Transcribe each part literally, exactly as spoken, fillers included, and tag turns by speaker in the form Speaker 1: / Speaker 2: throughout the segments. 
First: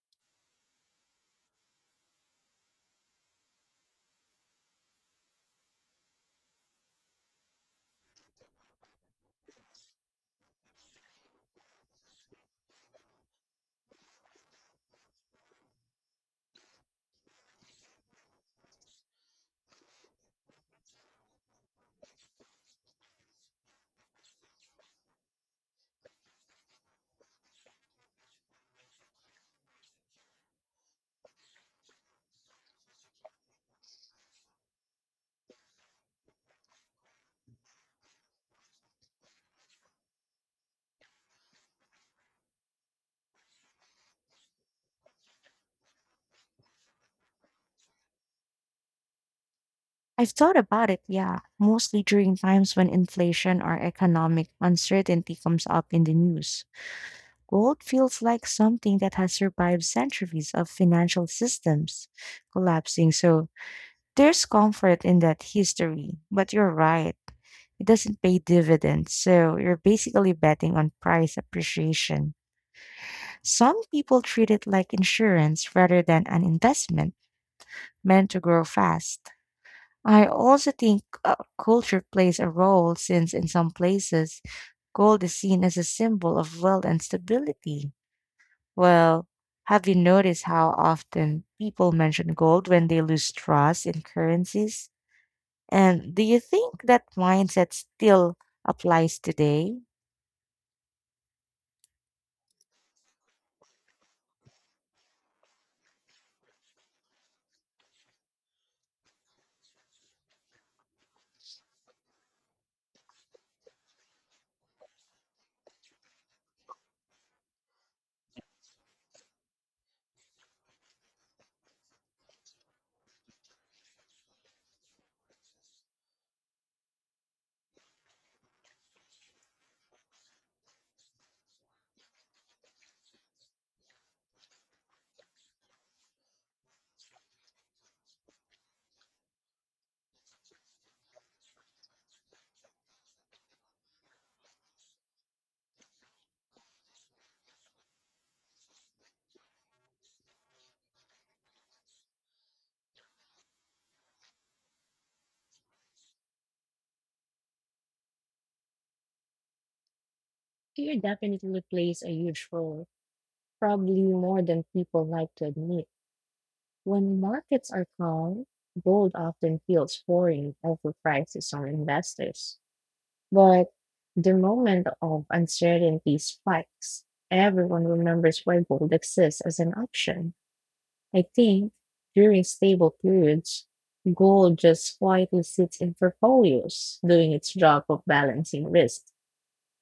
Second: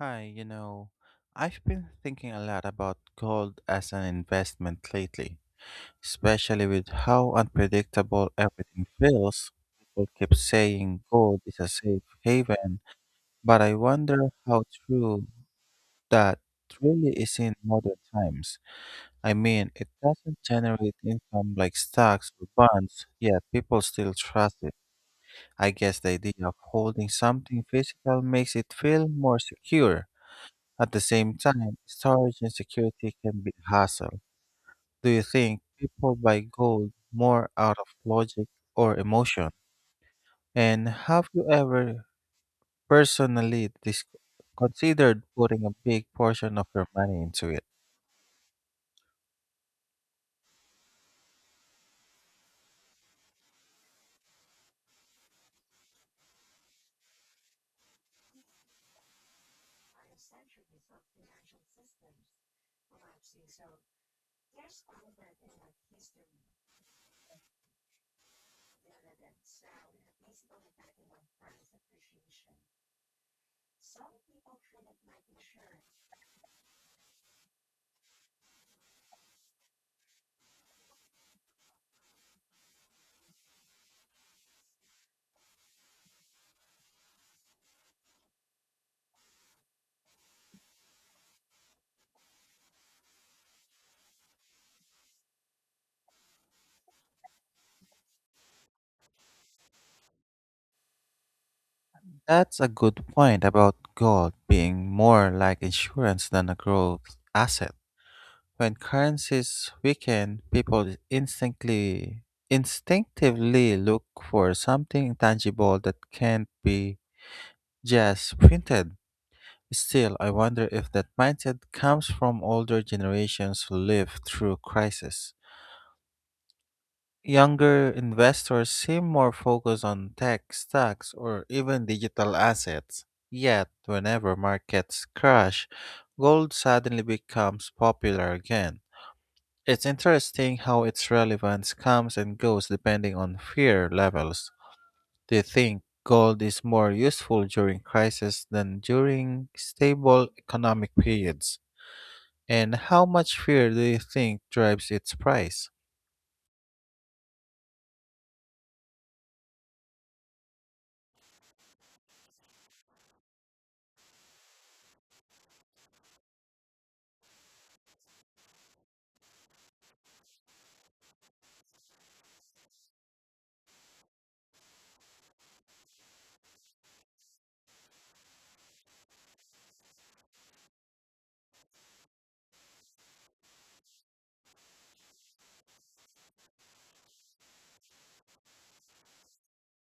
Speaker 1: Hi, you know, I've been thinking a lot about gold as an investment lately, especially with how unpredictable everything feels. People keep saying gold is a safe haven, but I wonder how true that really is in modern times. I mean, it doesn't generate income like stocks or bonds, yet people still trust it. I guess the idea of holding something physical makes it feel more secure. At the same time, storage and security can be a hassle. Do you think people buy gold more out of logic or emotion? And have you ever personally dis- considered putting a big portion of your money into it?
Speaker 2: I've thought about it, yeah, mostly during times when inflation or economic uncertainty comes up in the news. Gold feels like something that has survived centuries of financial systems collapsing, so there's comfort in that history. But you're right, it doesn't pay dividends, so you're basically betting on price appreciation. Some people treat it like insurance rather than an investment meant to grow fast. I also think uh, culture plays a role, since in some places gold is seen as a symbol of wealth and stability. Well, have you noticed how often people mention gold when they lose trust in currencies? And do you think that mindset still applies today?
Speaker 1: That's a good point about gold being more like insurance than a growth asset. When currencies weaken, people instantly instinctively look for something tangible that can't be, yes, printed. Still, I wonder if that mindset comes from older generations who lived through crisis. Younger investors seem more focused on tech stocks or even digital assets. Yet, whenever markets crash, gold suddenly becomes popular again. It's interesting how its relevance comes and goes depending on fear levels. Do you think gold is more useful during crisis than during stable economic periods? And how much fear do you think drives its price?
Speaker 2: Fear definitely plays a huge role, probably more than people like to admit. When markets are calm, gold often feels foreign, overpriced to some investors. But the moment of uncertainty spikes. Everyone remembers why gold exists as an option. I think during stable periods, gold just quietly sits in portfolios, doing its job of balancing risk.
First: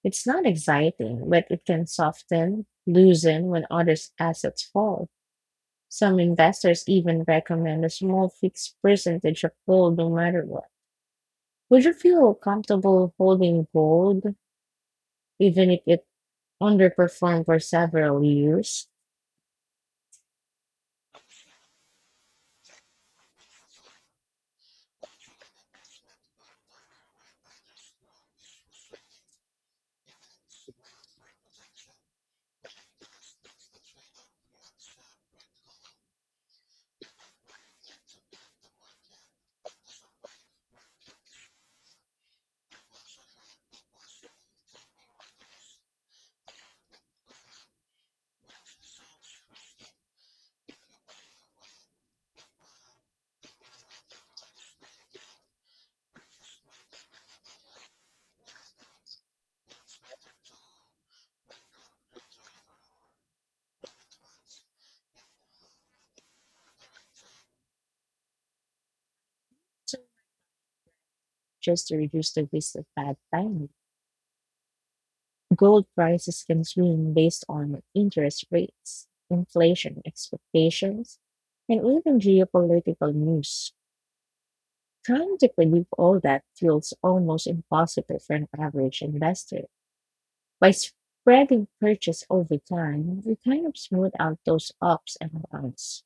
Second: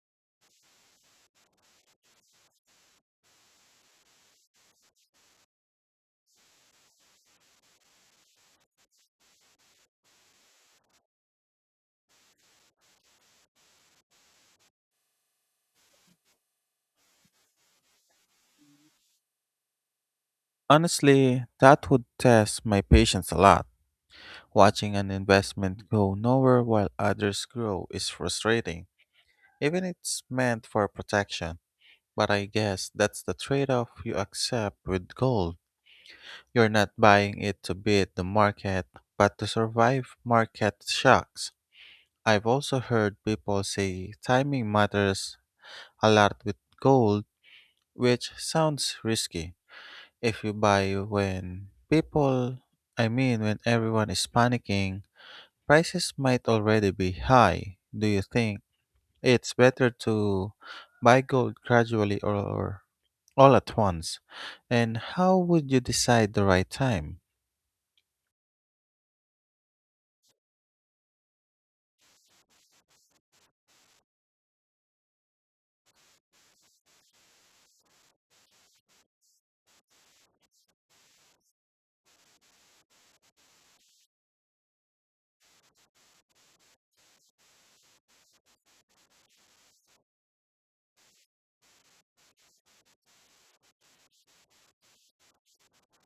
Speaker 2: It's not exciting, but it can soften, loosen when other assets fall. Some investors even recommend a small fixed percentage of gold no matter what. Would you feel comfortable holding gold even if it underperformed for several years,
Speaker 1: Honestly, that would test my patience a lot. Watching an investment go nowhere while others grow is frustrating, even if it's meant for protection. But I guess that's the trade off you accept with gold. You're not buying it to beat the market, but to survive market shocks. I've also heard people say timing matters a lot with gold, which sounds risky. If you buy when people, I mean, when everyone is panicking, prices might already be high. Do you think it's better to buy gold gradually or all at once? And how would you decide the right time?
Speaker 2: so just to reduce the risk of bad timing. Gold prices can swing based on interest rates, inflation expectations, and even geopolitical news. Trying to predict all that feels almost impossible for an average investor. By spreading purchase over time, we kind of smooth out those ups and downs.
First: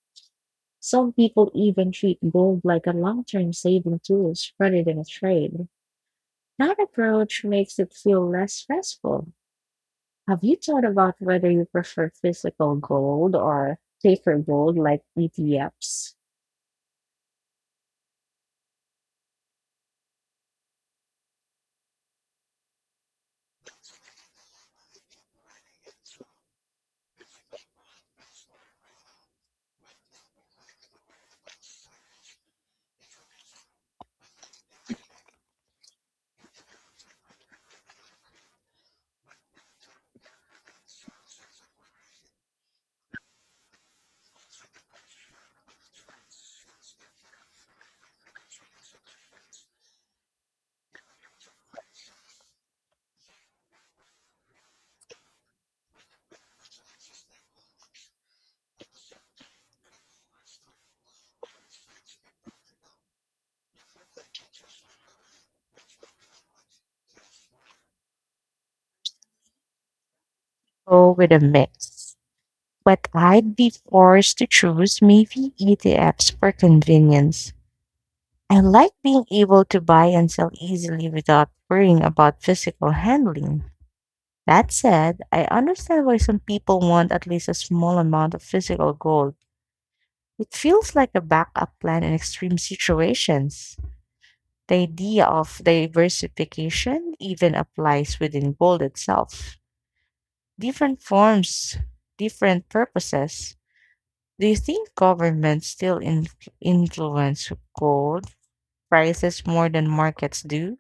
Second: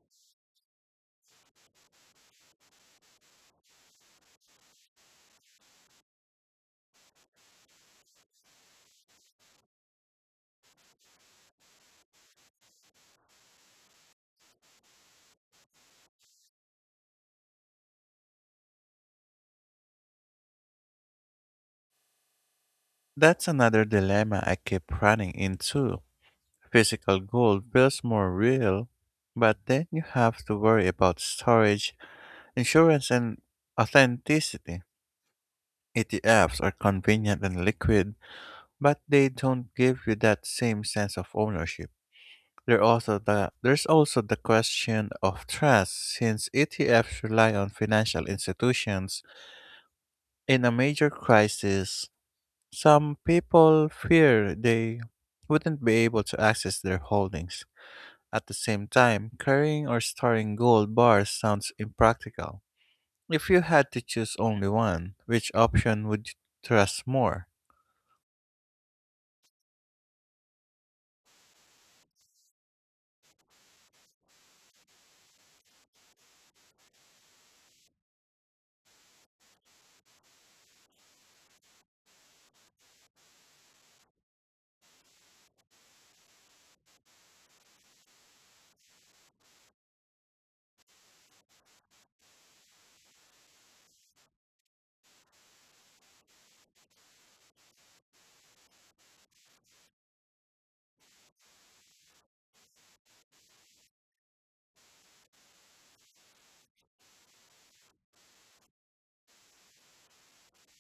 Speaker 2: Some people even treat gold like a long term saving tool rather than a trade. That approach makes it feel less stressful. Have you thought about whether you prefer fitness?
Speaker 1: That's another dilemma I keep running into. Physical gold feels more real, but then you have to worry about storage, insurance, and authenticity. E T Fs are convenient and liquid, but they don't give you that same sense of ownership. There also the, there's also the question of trust, since E T Fs rely on financial institutions. In a major crisis, some people fear they wouldn't be able to access their holdings. At the same time, carrying or storing gold bars sounds impractical. If you had to choose only one, which option would you trust more?
Speaker 2: Go with a mix. But I'd be forced to choose maybe E T Fs for convenience. I like being able to buy and sell easily without worrying about physical handling. That said, I understand why some people want at least a small amount of physical gold. It feels like a backup plan in extreme situations. The idea of diversification even applies within gold itself. Different forms, different purposes. Do you think governments still in- influence gold prices more than markets do?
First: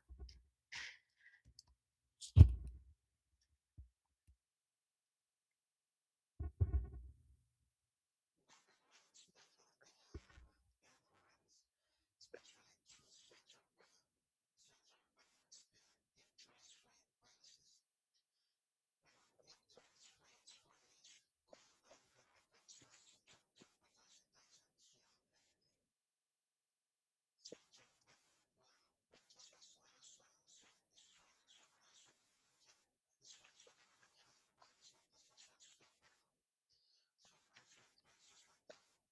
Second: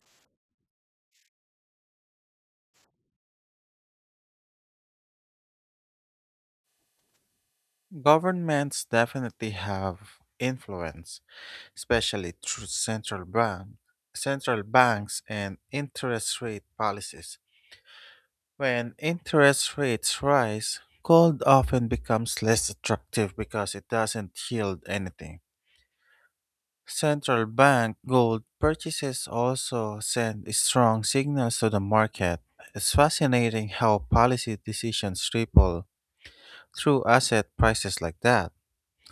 Speaker 1: Governments definitely have influence, especially through central bank, central banks and interest rate policies. When interest rates rise, gold often becomes less attractive because it doesn't yield anything. Central bank gold purchases also send strong signals to the market. It's fascinating how policy decisions ripple through asset prices like that.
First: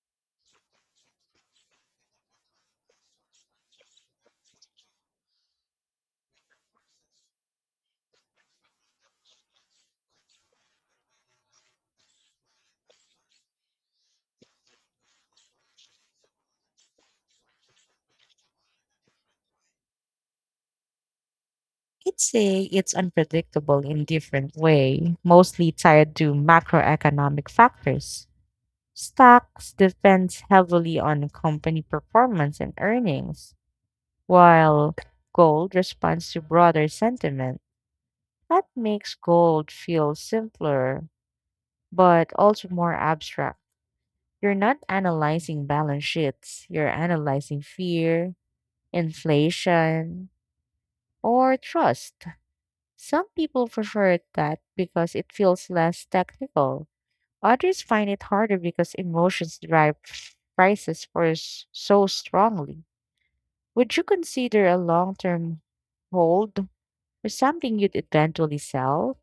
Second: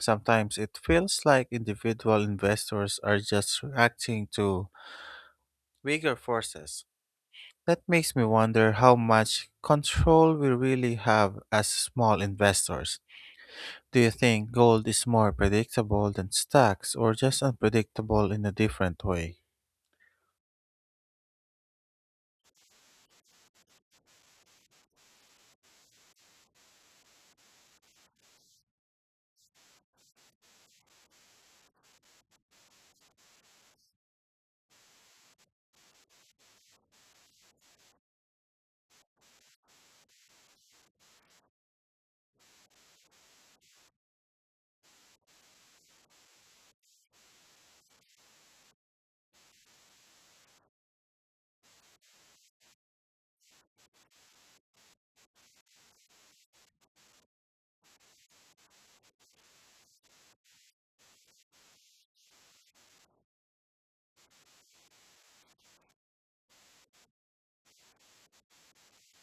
Speaker 1: Sometimes it feels like individual investors are just reacting to bigger forces. That makes me wonder how much control we really have as small investors. Do you think gold is more predictable than stocks or just unpredictable in a different way?
Speaker 2: I'd say it's unpredictable in different way, mostly tied to macroeconomic factors. Stocks depends heavily on company performance and earnings, while gold responds to broader sentiment. That makes gold feel simpler, but also more abstract. You're not analyzing balance sheets, you're analyzing fear, inflation, or trust. Some people prefer that because it feels less technical. Others find it harder because emotions drive prices for s- so strongly. Would you consider a long-term hold or something you'd eventually sell?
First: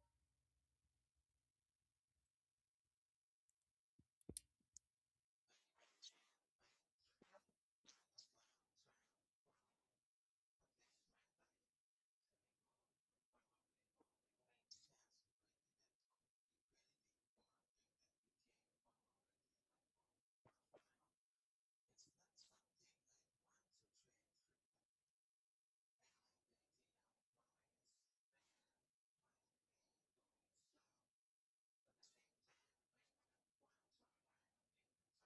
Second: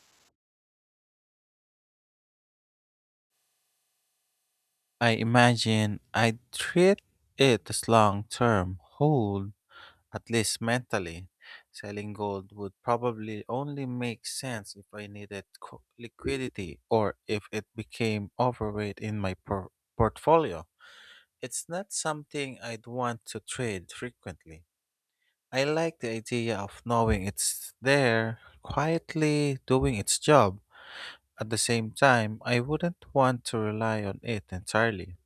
Speaker 1: I imagine I'd treat it as long term hold, at least mentally. Selling gold would probably only make sense if I needed co- liquidity or if it became overweight in my por- portfolio. It's not something I'd want to trade frequently. I like the idea of knowing it's there, quietly doing its job. At the same time, I wouldn't want to rely on it entirely.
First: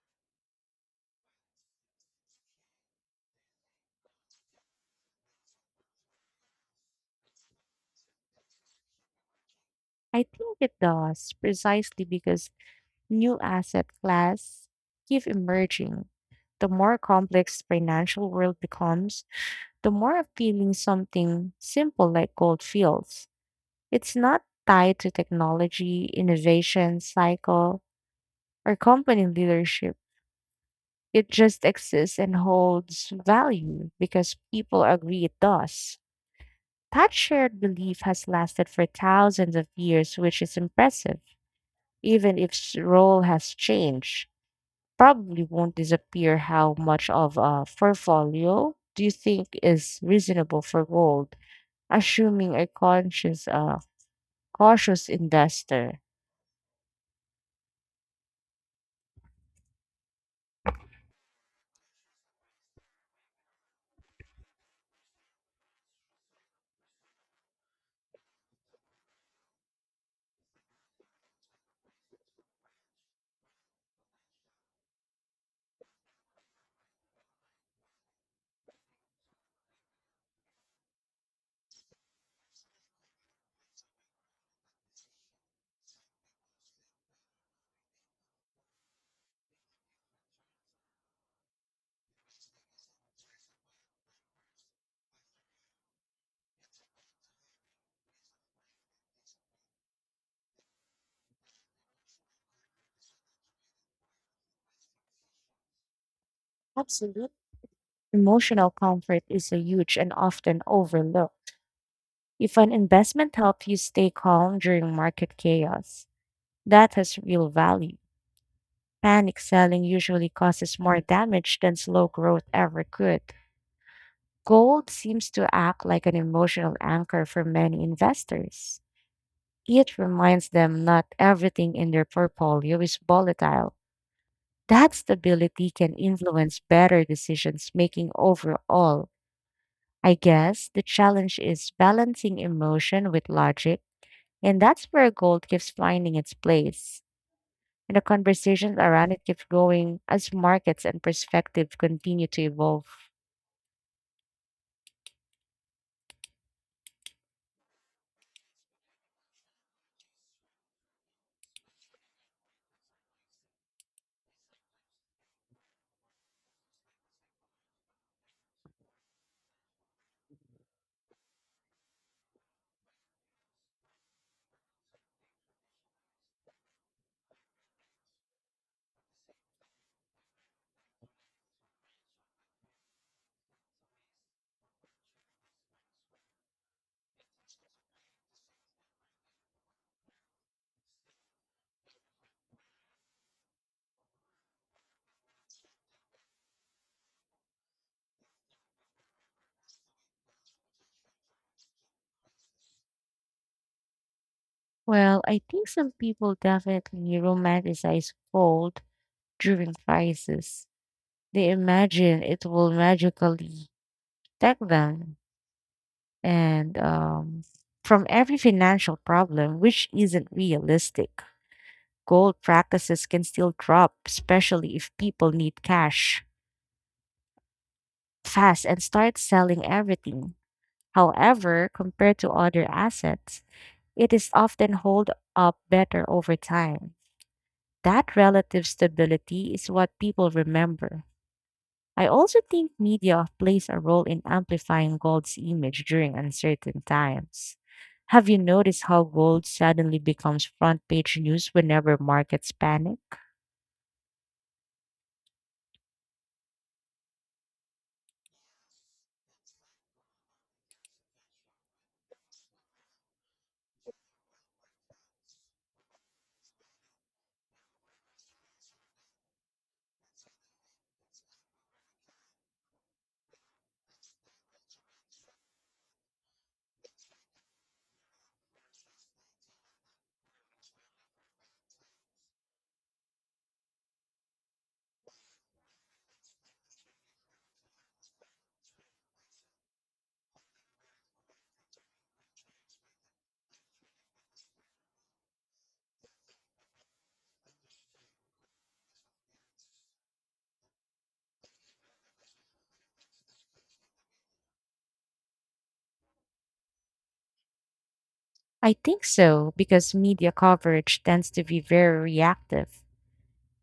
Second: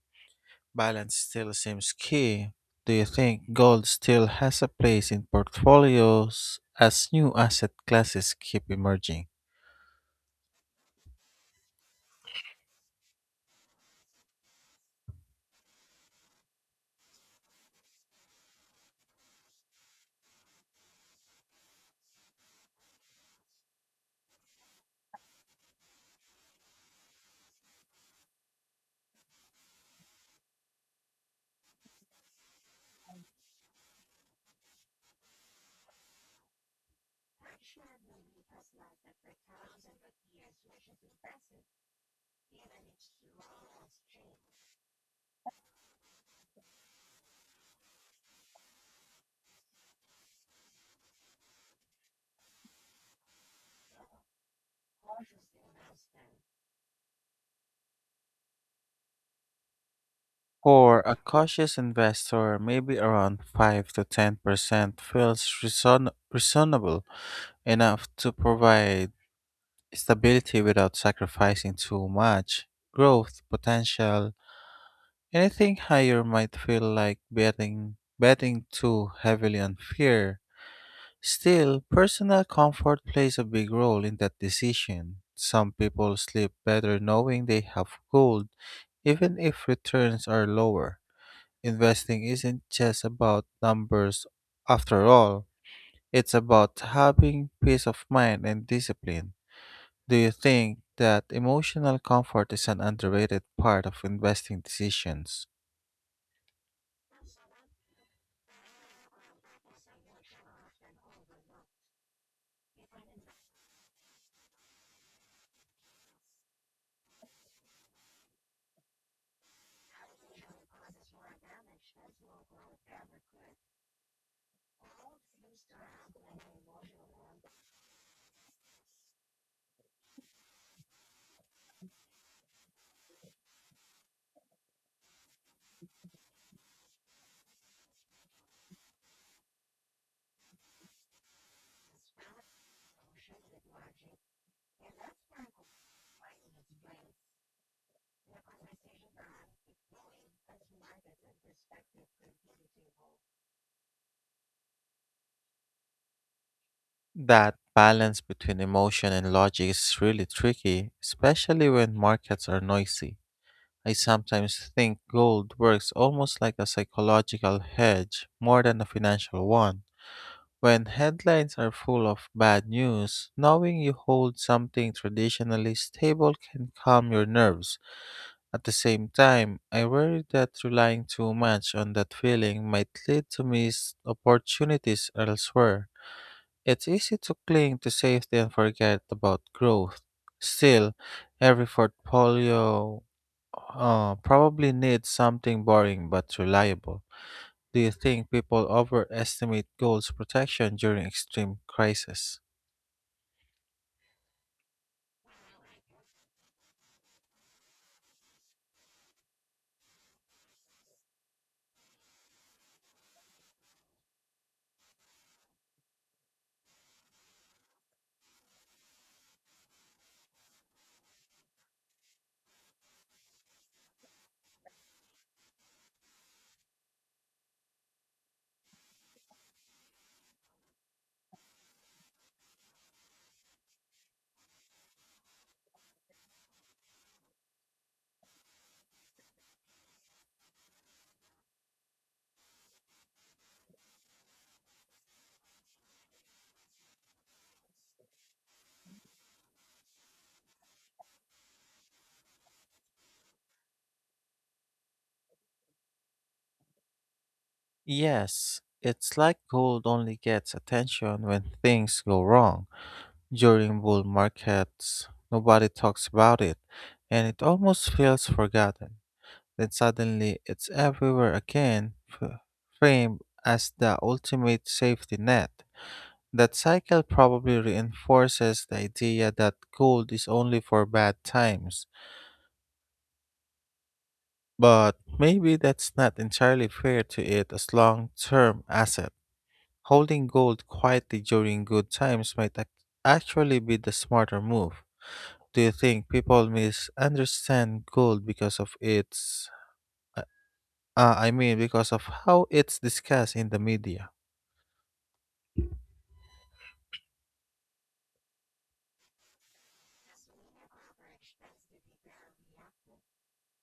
Speaker 1: Balance still seems key. Do you think gold still has a place in portfolios as new asset classes keep emerging?
Speaker 2: I think it does, precisely because new asset class keep emerging. The more complex financial world becomes, the more appealing something simple like gold feels. It's not tied to technology, innovation, cycle, or company leadership. It just exists and holds value because people agree it does. That shared belief has lasted for thousands of years, which is impressive, even if its role has changed. Probably won't disappear. How much of a portfolio do you think is reasonable for gold, assuming a conscious, uh, cautious investor?
Speaker 1: For a cautious investor, maybe around five to ten percent feels reason- reasonable enough to provide stability without sacrificing too much growth potential. Anything higher might feel like betting betting too heavily on fear. Still, personal comfort plays a big role in that decision. Some people sleep better knowing they have gold, even if returns are lower. Investing isn't just about numbers, after all, it's about having peace of mind and discipline. Do you think that emotional comfort is an underrated part of investing decisions?
Speaker 2: Absolutely. Emotional comfort is a huge and often overlooked. If an investment helps you stay calm during market chaos, that has real value. Panic selling usually causes more damage than slow growth ever could. Gold seems to act like an emotional anchor for many investors. It reminds them not everything in their portfolio is volatile. That stability can influence better decisions making overall. I guess the challenge is balancing emotion with logic, and that's where gold keeps finding its place. And the conversations around it keep going as markets and perspective continue to evolve.
Speaker 1: That balance between emotion and logic is really tricky, especially when markets are noisy. I sometimes think gold works almost like a psychological hedge more than a financial one. When headlines are full of bad news, knowing you hold something traditionally stable can calm your nerves. At the same time, I worry that relying too much on that feeling might lead to missed opportunities elsewhere. It's easy to cling to safety and forget about growth. Still, every portfolio uh, probably need something boring but reliable. Do you think people overestimate gold's protection during extreme crisis?
Speaker 2: Well, I think some people definitely romanticize gold during crisis. They imagine it will magically protect them and um, from every financial problem, which isn't realistic. Gold practices can still drop, especially if people need cash fast and start selling everything. However, compared to other assets, it is often hold up better over time. That relative stability is what people remember. I also think media plays a role in amplifying gold's image during uncertain times. Have you noticed how gold suddenly becomes front page news whenever markets panic?
Speaker 1: Yes, it's like gold only gets attention when things go wrong. During bull markets, nobody talks about it, and it almost feels forgotten. Then suddenly, it's everywhere again, f- framed as the ultimate safety net. That cycle probably reinforces the idea that gold is only for bad times, but maybe that's not entirely fair to it as long term asset. Holding gold quietly during good times might ac- actually be the smarter move. Do you think people misunderstand gold because of its uh, uh, I mean because of how it's discussed in the media?
Speaker 2: I think so, because media coverage tends to be very reactive.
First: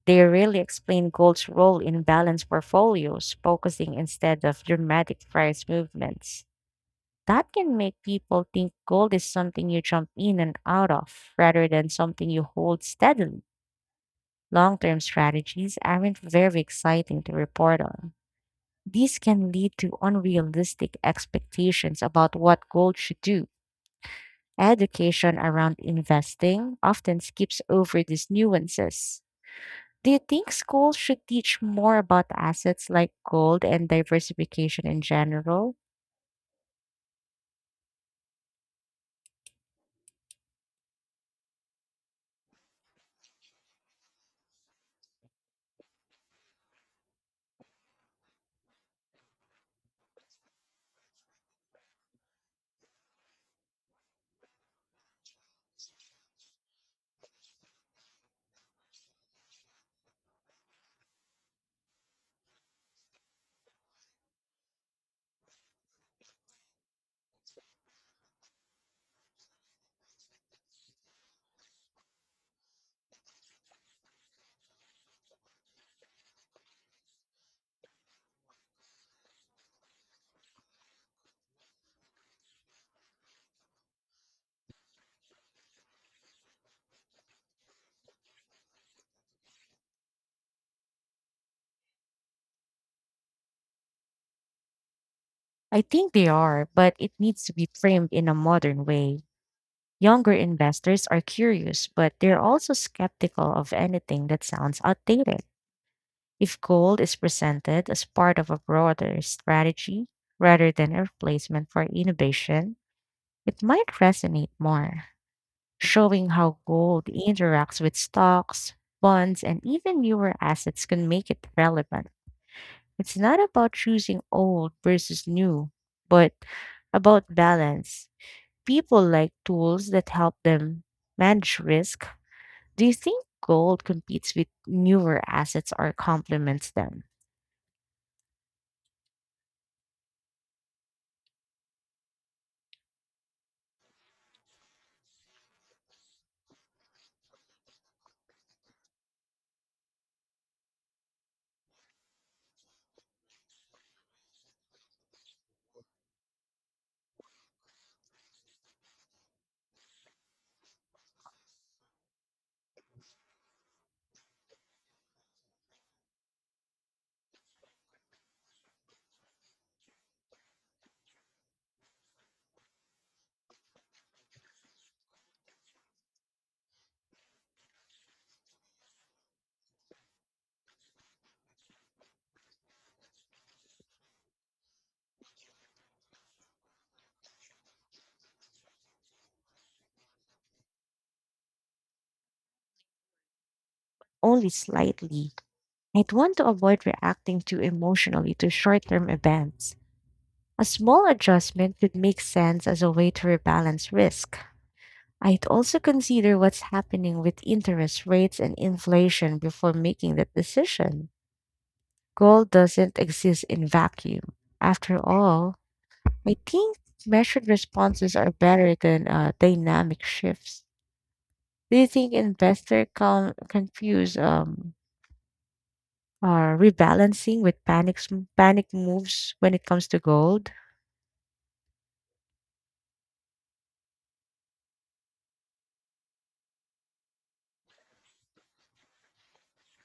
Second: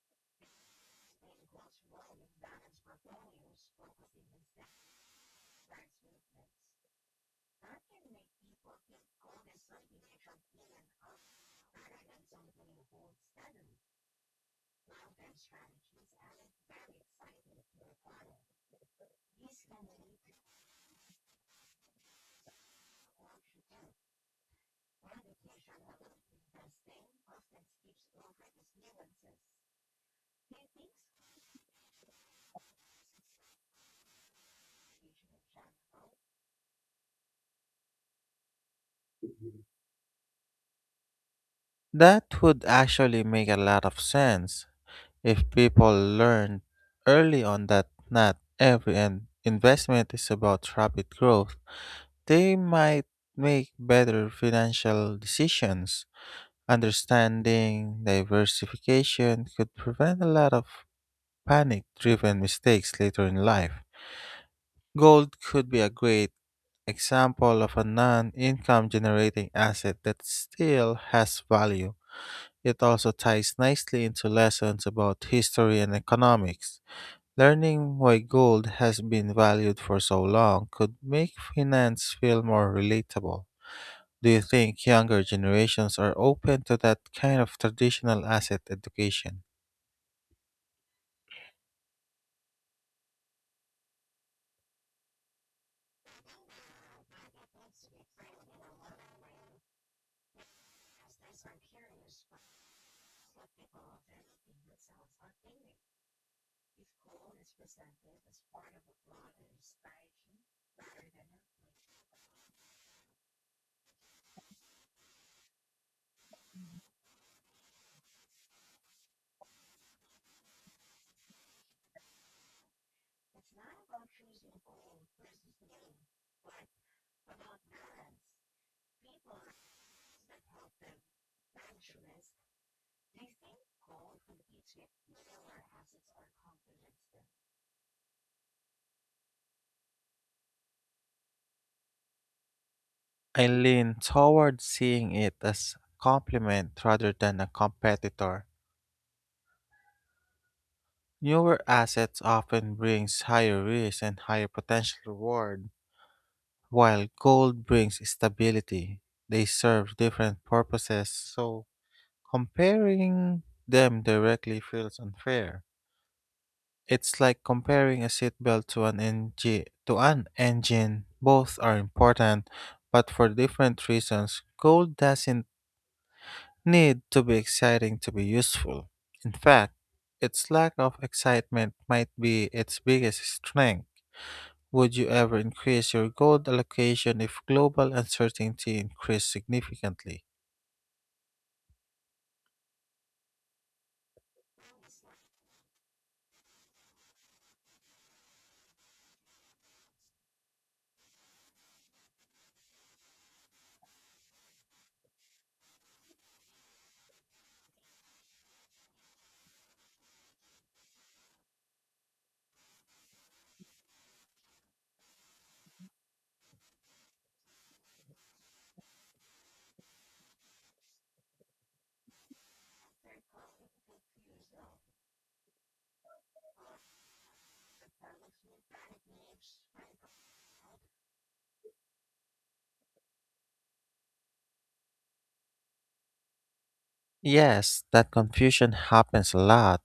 Speaker 2: They rarely explain gold's role in balanced portfolios, focusing instead of dramatic price movements. That can make people think gold is something you jump in and out of rather than something you hold steadily. Long term strategies aren't very exciting to report on. These can lead to unrealistic expectations about what gold should do. Education around investing often skips over these nuances. Do you think schools should teach more about assets like gold and diversification in general?
Speaker 1: That would actually make a lot of sense. If people learn early on that not every in- investment is about rapid growth, they might make better financial decisions. Understanding diversification could prevent a lot of panic driven mistakes later in life. Gold could be a great example of a non income generating asset that still has value. It also ties nicely into lessons about history and economics. Learning why gold has been valued for so long could make finance feel more relatable. Do you think younger generations are open to that kind of traditional asset education?
Speaker 2: I think they are, but it needs to be framed in a modern way. Younger investors are curious, but they're also skeptical of anything that sounds outdated. If gold is presented as part of a broader strategy rather than a replacement for innovation, it might resonate more, showing how gold interacts with stocks, bonds, and even newer assets can make it relevant. It's not about choosing old versus new, but about balance. People like tools that help them manage risk. Do you think gold competes with newer assets or complements them?
Speaker 1: I lean toward seeing it as a complement rather than a competitor. Newer assets often brings higher risk and higher potential reward, while gold brings stability. They serve different purposes, so comparing them directly feels unfair. It's like comparing a seatbelt to an engine to an engine. Both are important, but for different reasons. Gold doesn't need to be exciting to be useful. In fact, its lack of excitement might be its biggest strength. Would you ever increase your gold allocation if global uncertainty increased significantly?
Speaker 2: Only slightly. I'd want to avoid reacting too emotionally to short term events. A small adjustment could make sense as a way to rebalance risk. I'd also consider what's happening with interest rates and inflation before making that decision. Gold doesn't exist in vacuum. After all, I think measured responses are better than uh, dynamic shifts. Do you think investors come confuse um, uh, rebalancing with panic s- panic moves when it comes to gold?
Speaker 1: Yes, that confusion happens a lot.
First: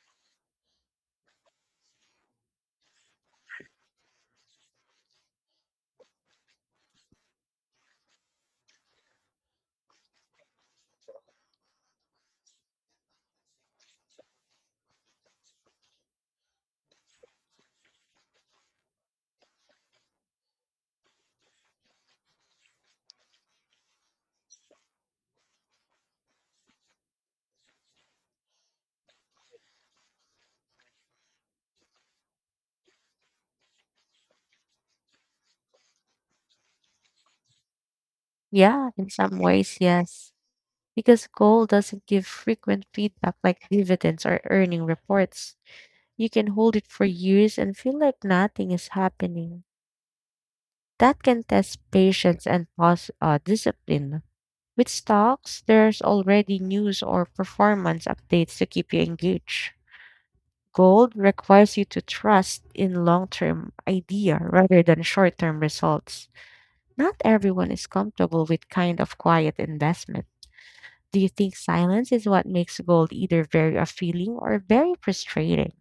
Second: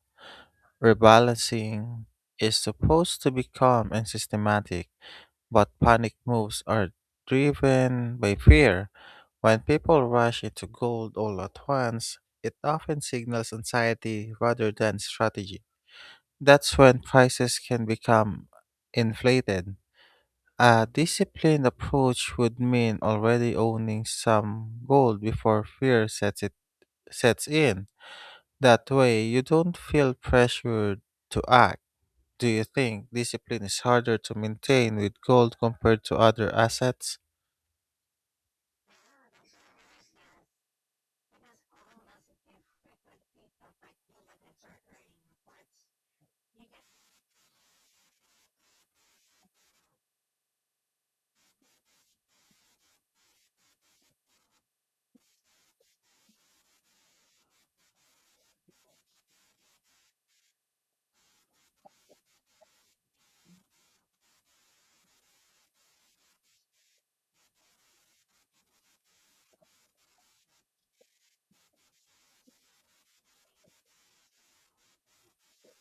Speaker 1: Rebalancing is supposed to be calm and systematic, but panic moves are driven by fear. When people rush into gold all at once, it often signals anxiety rather than strategy. That's when prices can become inflated. A disciplined approach would mean already owning some gold before fear sets it sets in. That way you don't feel pressured to act. Do you think discipline is harder to maintain with gold compared to other assets?
Speaker 2: Yeah, in some ways, yes, because gold doesn't give frequent feedback like dividends or earning reports. You can hold it for years and feel like nothing is happening. That can test patience and pos- uh, discipline. With stocks, there's already news or performance updates to keep you engaged. Gold requires you to trust in long term idea rather than short term results. Not everyone is comfortable with kind of quiet investment. Do you think silence is what makes gold either very appealing or very frustrating?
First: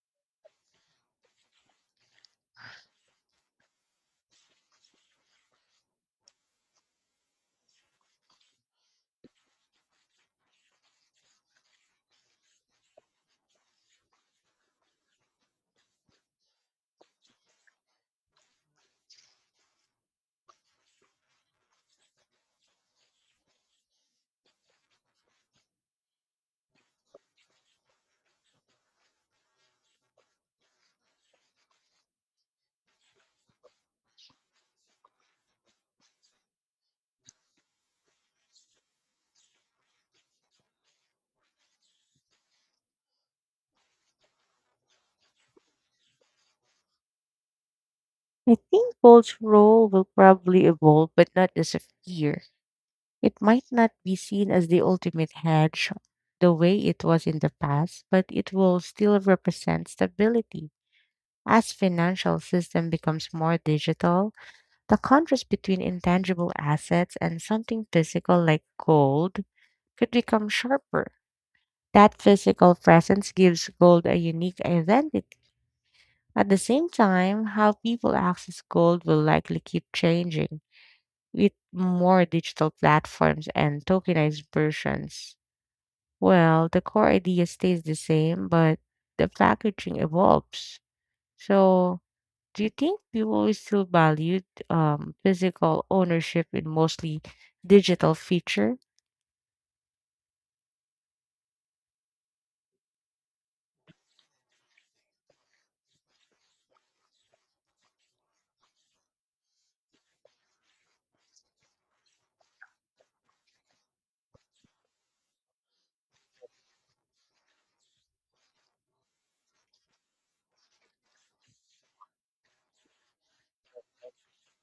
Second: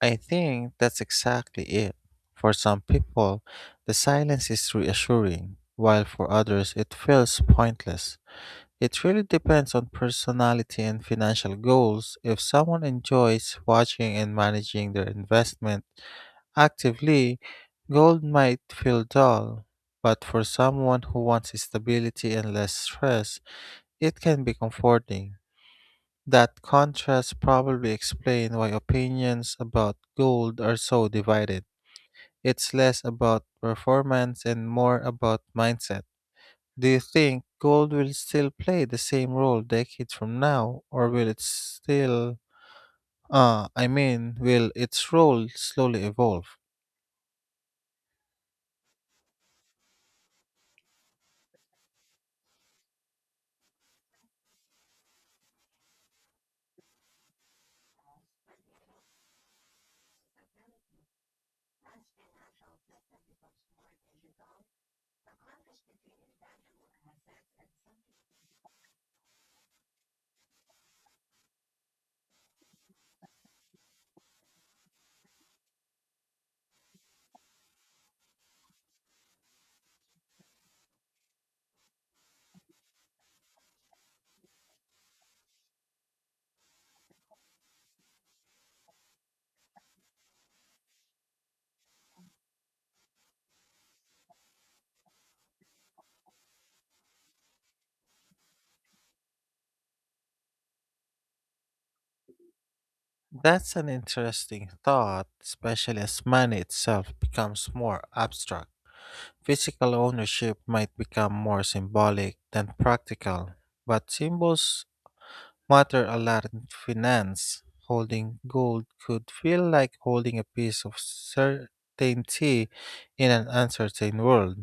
Speaker 1: I think that's exactly it. For some people, the silence is reassuring, while for others, it feels pointless. It really depends on personality and financial goals. If someone enjoys watching and managing their investment actively, gold might feel dull. But for someone who wants stability and less stress, it can be comforting. That contrast probably explains why opinions about gold are so divided. It's less about performance and more about mindset. Do you think gold will still play the same role decades from now, or will it still, uh, I mean, will its role slowly evolve?
Speaker 2: I think gold's role will probably evolve, but not disappear. It might not be seen as the ultimate hedge the way it was in the past, but it will still represent stability. As financial system becomes more digital, the contrast between intangible assets and something physical like gold could become sharper. That physical presence gives gold a unique identity. At the same time, how people access gold will likely keep changing with more digital platforms and tokenized versions. Well, the core idea stays the same, but the packaging evolves. So, do you think people will still value um, physical ownership in mostly digital feature?
Speaker 1: That's an interesting thought, especially as money itself becomes more abstract. Physical ownership might become more symbolic than practical, but symbols matter a lot in finance. Holding gold could feel like holding a piece of certainty in an uncertain world.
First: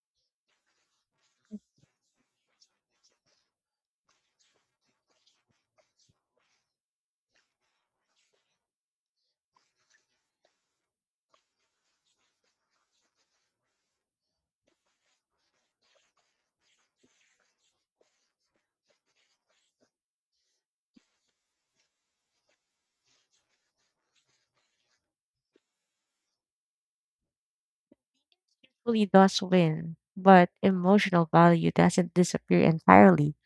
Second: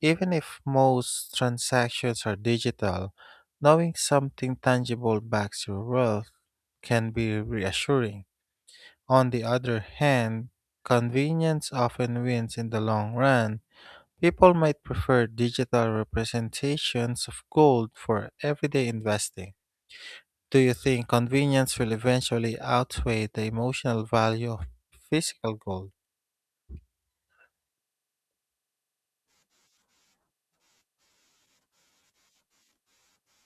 Speaker 1: Even if most transactions are digital, knowing something tangible backs your wealth can be reassuring. On the other hand, convenience often wins in the long run. People might prefer digital representations of gold for everyday investing. Do you think convenience will eventually outweigh the emotional value of physical gold?
Speaker 2: Really does win, but emotional value doesn't disappear entirely.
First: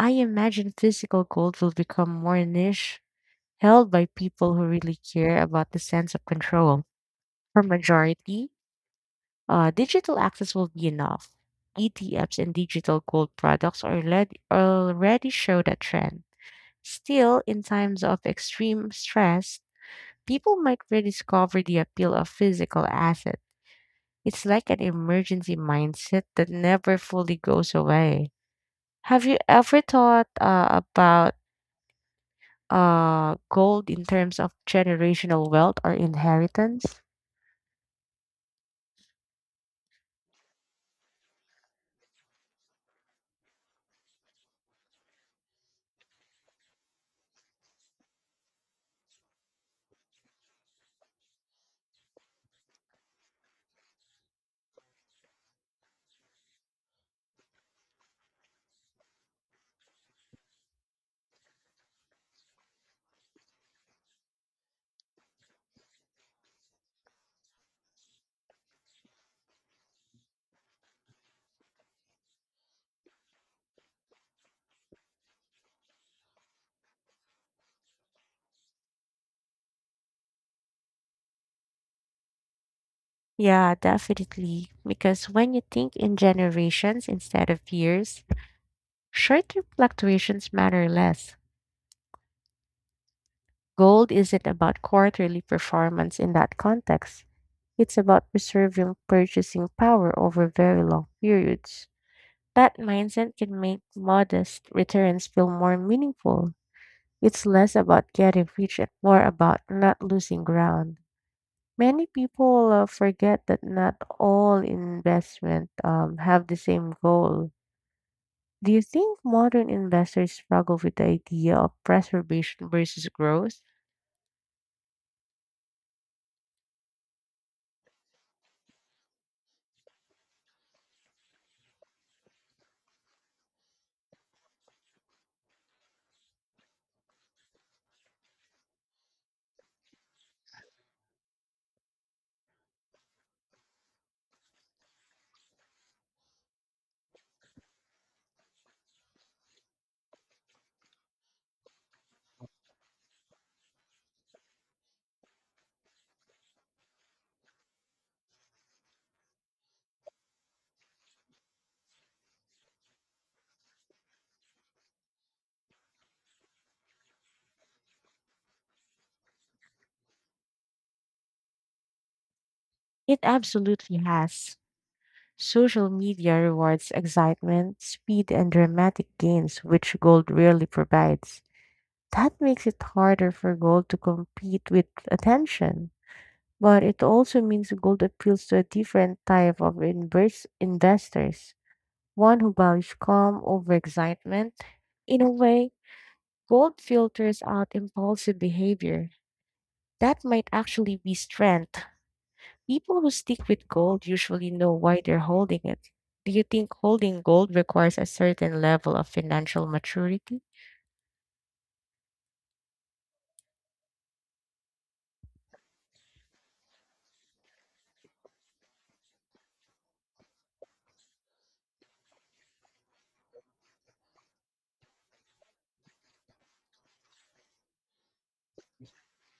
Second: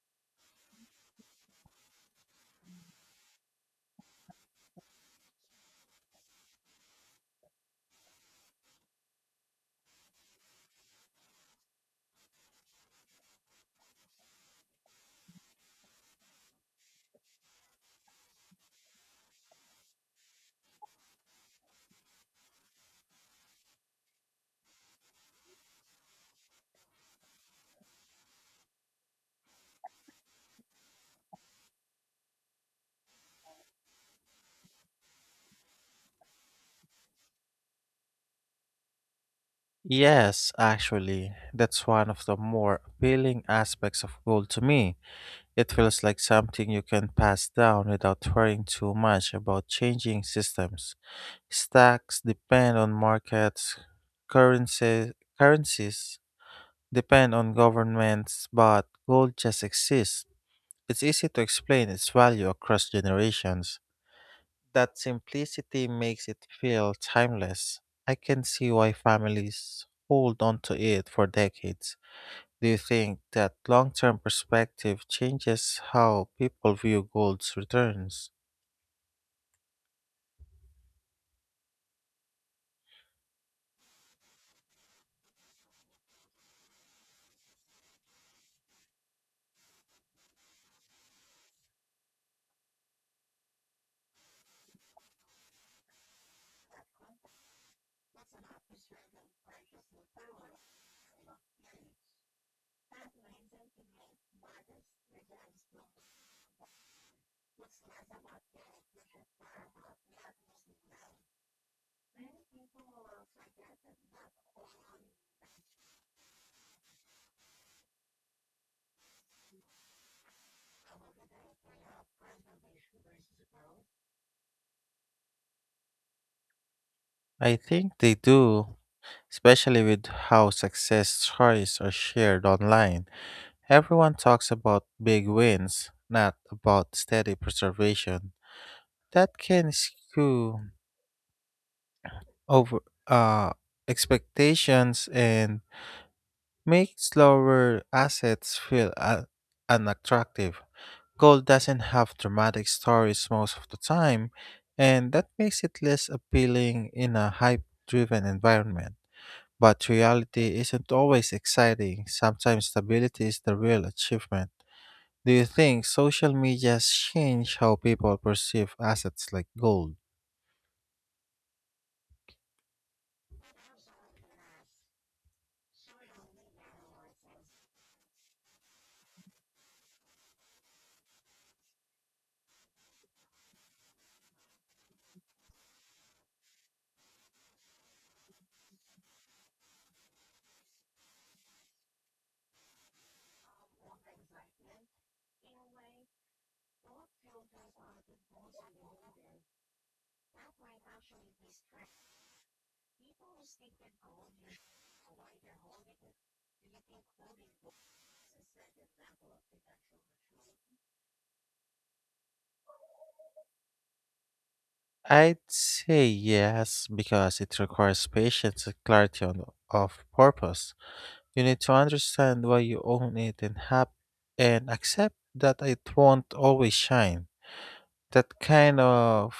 Speaker 2: I imagine physical gold will become more niche, held by people who really care about the sense of control. For majority, uh, digital access will be enough. E T Fs and digital gold products are already, already show that trend. Still, in times of extreme stress, people might rediscover the appeal of physical asset. It's like an emergency mindset that never fully goes away. Have you ever thought uh, about uh gold in terms of generational wealth or inheritance?
Speaker 1: Yes, actually, that's one of the more appealing aspects of gold to me. It feels like something you can pass down without worrying too much about changing systems. Stocks depend on markets, currencies, currencies depend on governments, but gold just exists. It's easy to explain its value across generations. That simplicity makes it feel timeless. I can see why families hold on to it for decades. Do you think that long term perspective changes how people view gold's returns?
Speaker 2: Yeah, definitely. Because when you think in generations instead of years, short-term fluctuations matter less. Gold isn't about quarterly performance in that context. It's about preserving purchasing power over very long periods. That mindset can make modest returns feel more meaningful. It's less about getting rich and more about not losing ground. Many people uh, forget that not all investment um, have the same goal. Do you think modern investors struggle with the idea of preservation versus growth?
Speaker 1: I think they do, especially with how success stories are shared online. Everyone talks about big wins, not about steady preservation. That can skew over uh, expectations and make slower assets feel uh, unattractive. Gold doesn't have dramatic stories most of the time, and that makes it less appealing in a hype driven environment. But reality isn't always exciting, sometimes stability is the real achievement. Do you think social media's change how people perceive assets like gold?
Speaker 2: It absolutely has. Social media rewards excitement, speed, and dramatic gains, which gold rarely provides. That makes it harder for gold to compete with attention. But it also means gold appeals to a different type of invers- investors, one who values calm over excitement. In a way, gold filters out impulsive behavior. That might actually be strength. People who stick with gold usually know why they're holding it. Do you think holding gold requires a certain level of financial maturity?
Speaker 1: I'd say yes, because it requires patience and clarity on, of purpose. You need to understand why you own it and have and accept that it won't always shine. That kind of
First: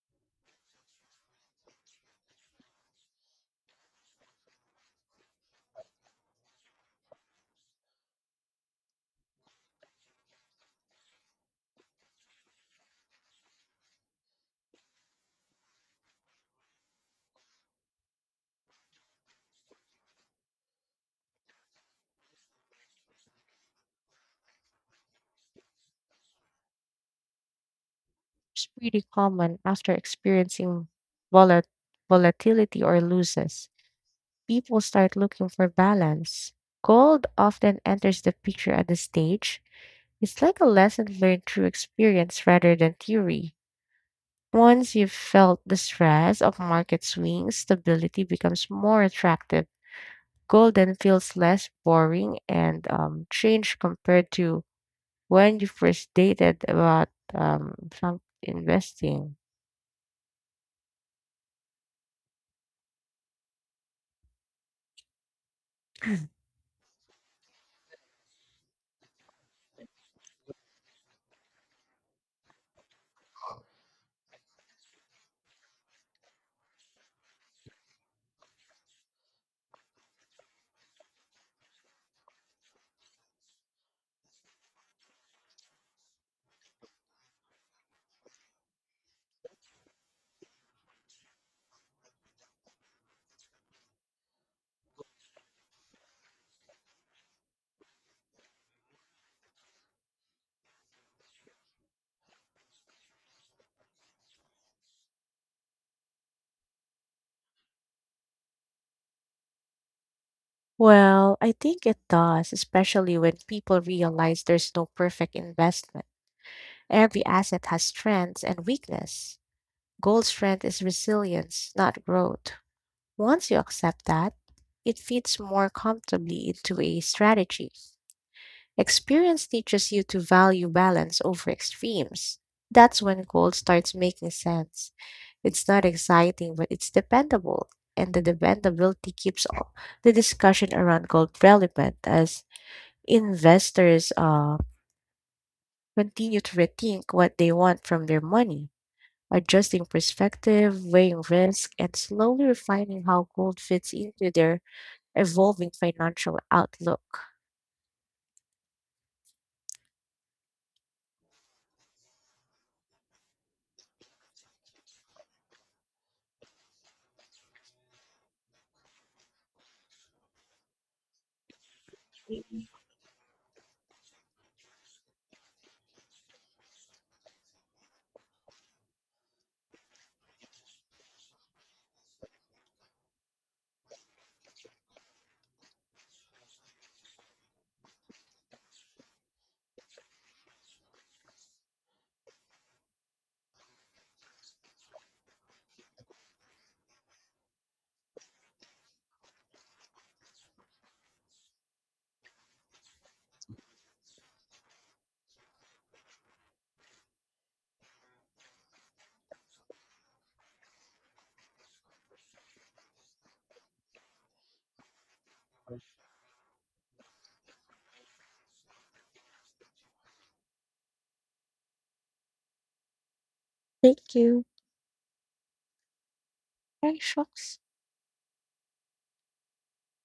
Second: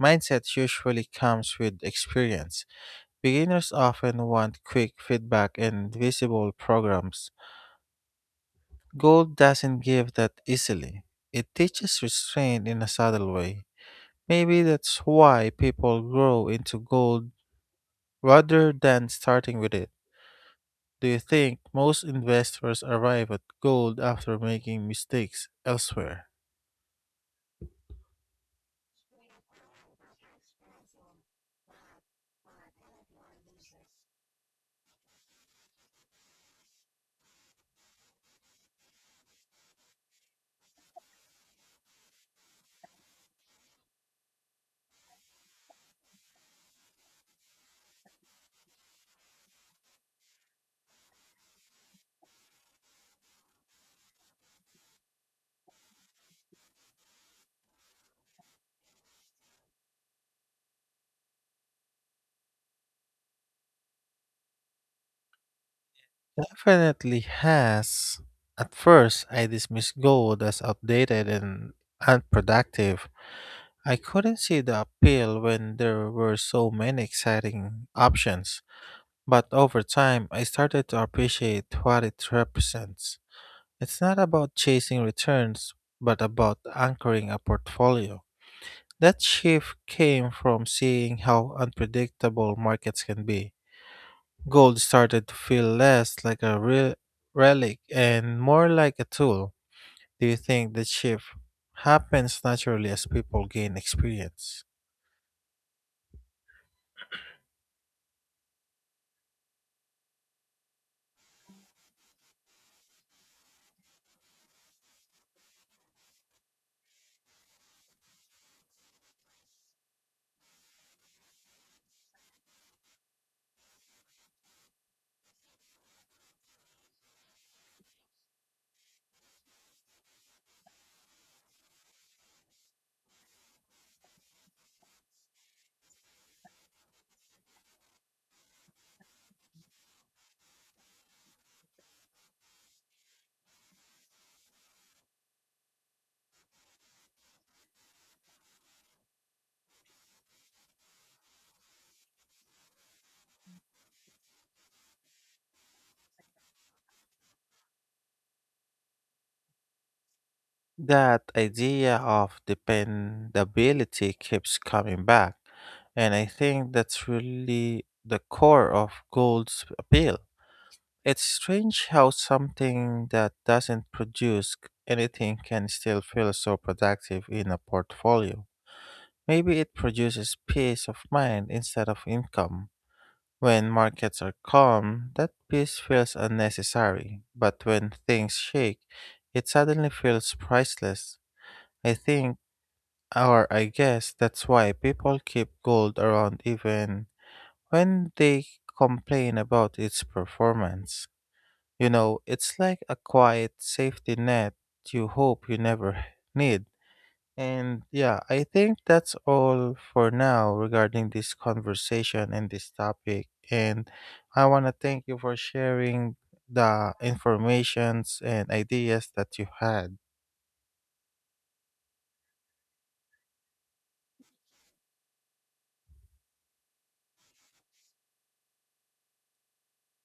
Speaker 1: mindset usually comes with experience. Beginners often want quick feedback and visible programs. Gold doesn't give that easily. It teaches restraint in a subtle way. Maybe that's why people grow into gold rather than starting with it. Do you think most investors arrive at gold after making mistakes elsewhere?
Speaker 2: It's pretty common after experiencing volat- volatility or losses. People start looking for balance. Gold often enters the picture at the stage. It's like a lesson learned through experience rather than theory. Once you've felt the stress of market swings, stability becomes more attractive. Gold then feels less boring and um, strange compared to when you first dated about um, some investing.
Speaker 1: Definitely has. At first, I dismissed gold as outdated and unproductive. I couldn't see the appeal when there were so many exciting options. But over time, I started to appreciate what it represents. It's not about chasing returns, but about anchoring a portfolio. That shift came from seeing how unpredictable markets can be. Gold started to feel less like a re- relic and more like a tool. Do you think the shift happens naturally as people gain experience?
Speaker 2: Well, I think it does, especially when people realize there's no perfect investment. Every asset has strengths and weakness. Gold's strength is resilience, not growth. Once you accept that, it fits more comfortably into a strategy. Experience teaches you to value balance over extremes. That's when gold starts making sense. It's not exciting, but it's dependable. And the dependability keeps all the discussion around gold relevant as investors uh, continue to rethink what they want from their money, adjusting perspective, weighing risk, and slowly refining how gold fits into their evolving financial outlook.
Speaker 1: That idea of dependability keeps coming back, and I think that's really the core of gold's appeal. It's strange how something that doesn't produce c- anything can still feel so productive in a portfolio. Maybe it produces peace of mind instead of income. When markets are calm, that peace feels unnecessary, but when things shake, it suddenly feels priceless. I think or I guess that's why people keep gold around even when they complain about its performance. You know, it's like a quiet safety net you hope you never need. And yeah, I think that's all for now regarding this conversation and this topic. And I want to thank you for sharing the informations and ideas that you had.
Speaker 2: Thank you. Bye, Shocks.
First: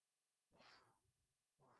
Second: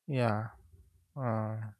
Speaker 1: Yeah. Uh,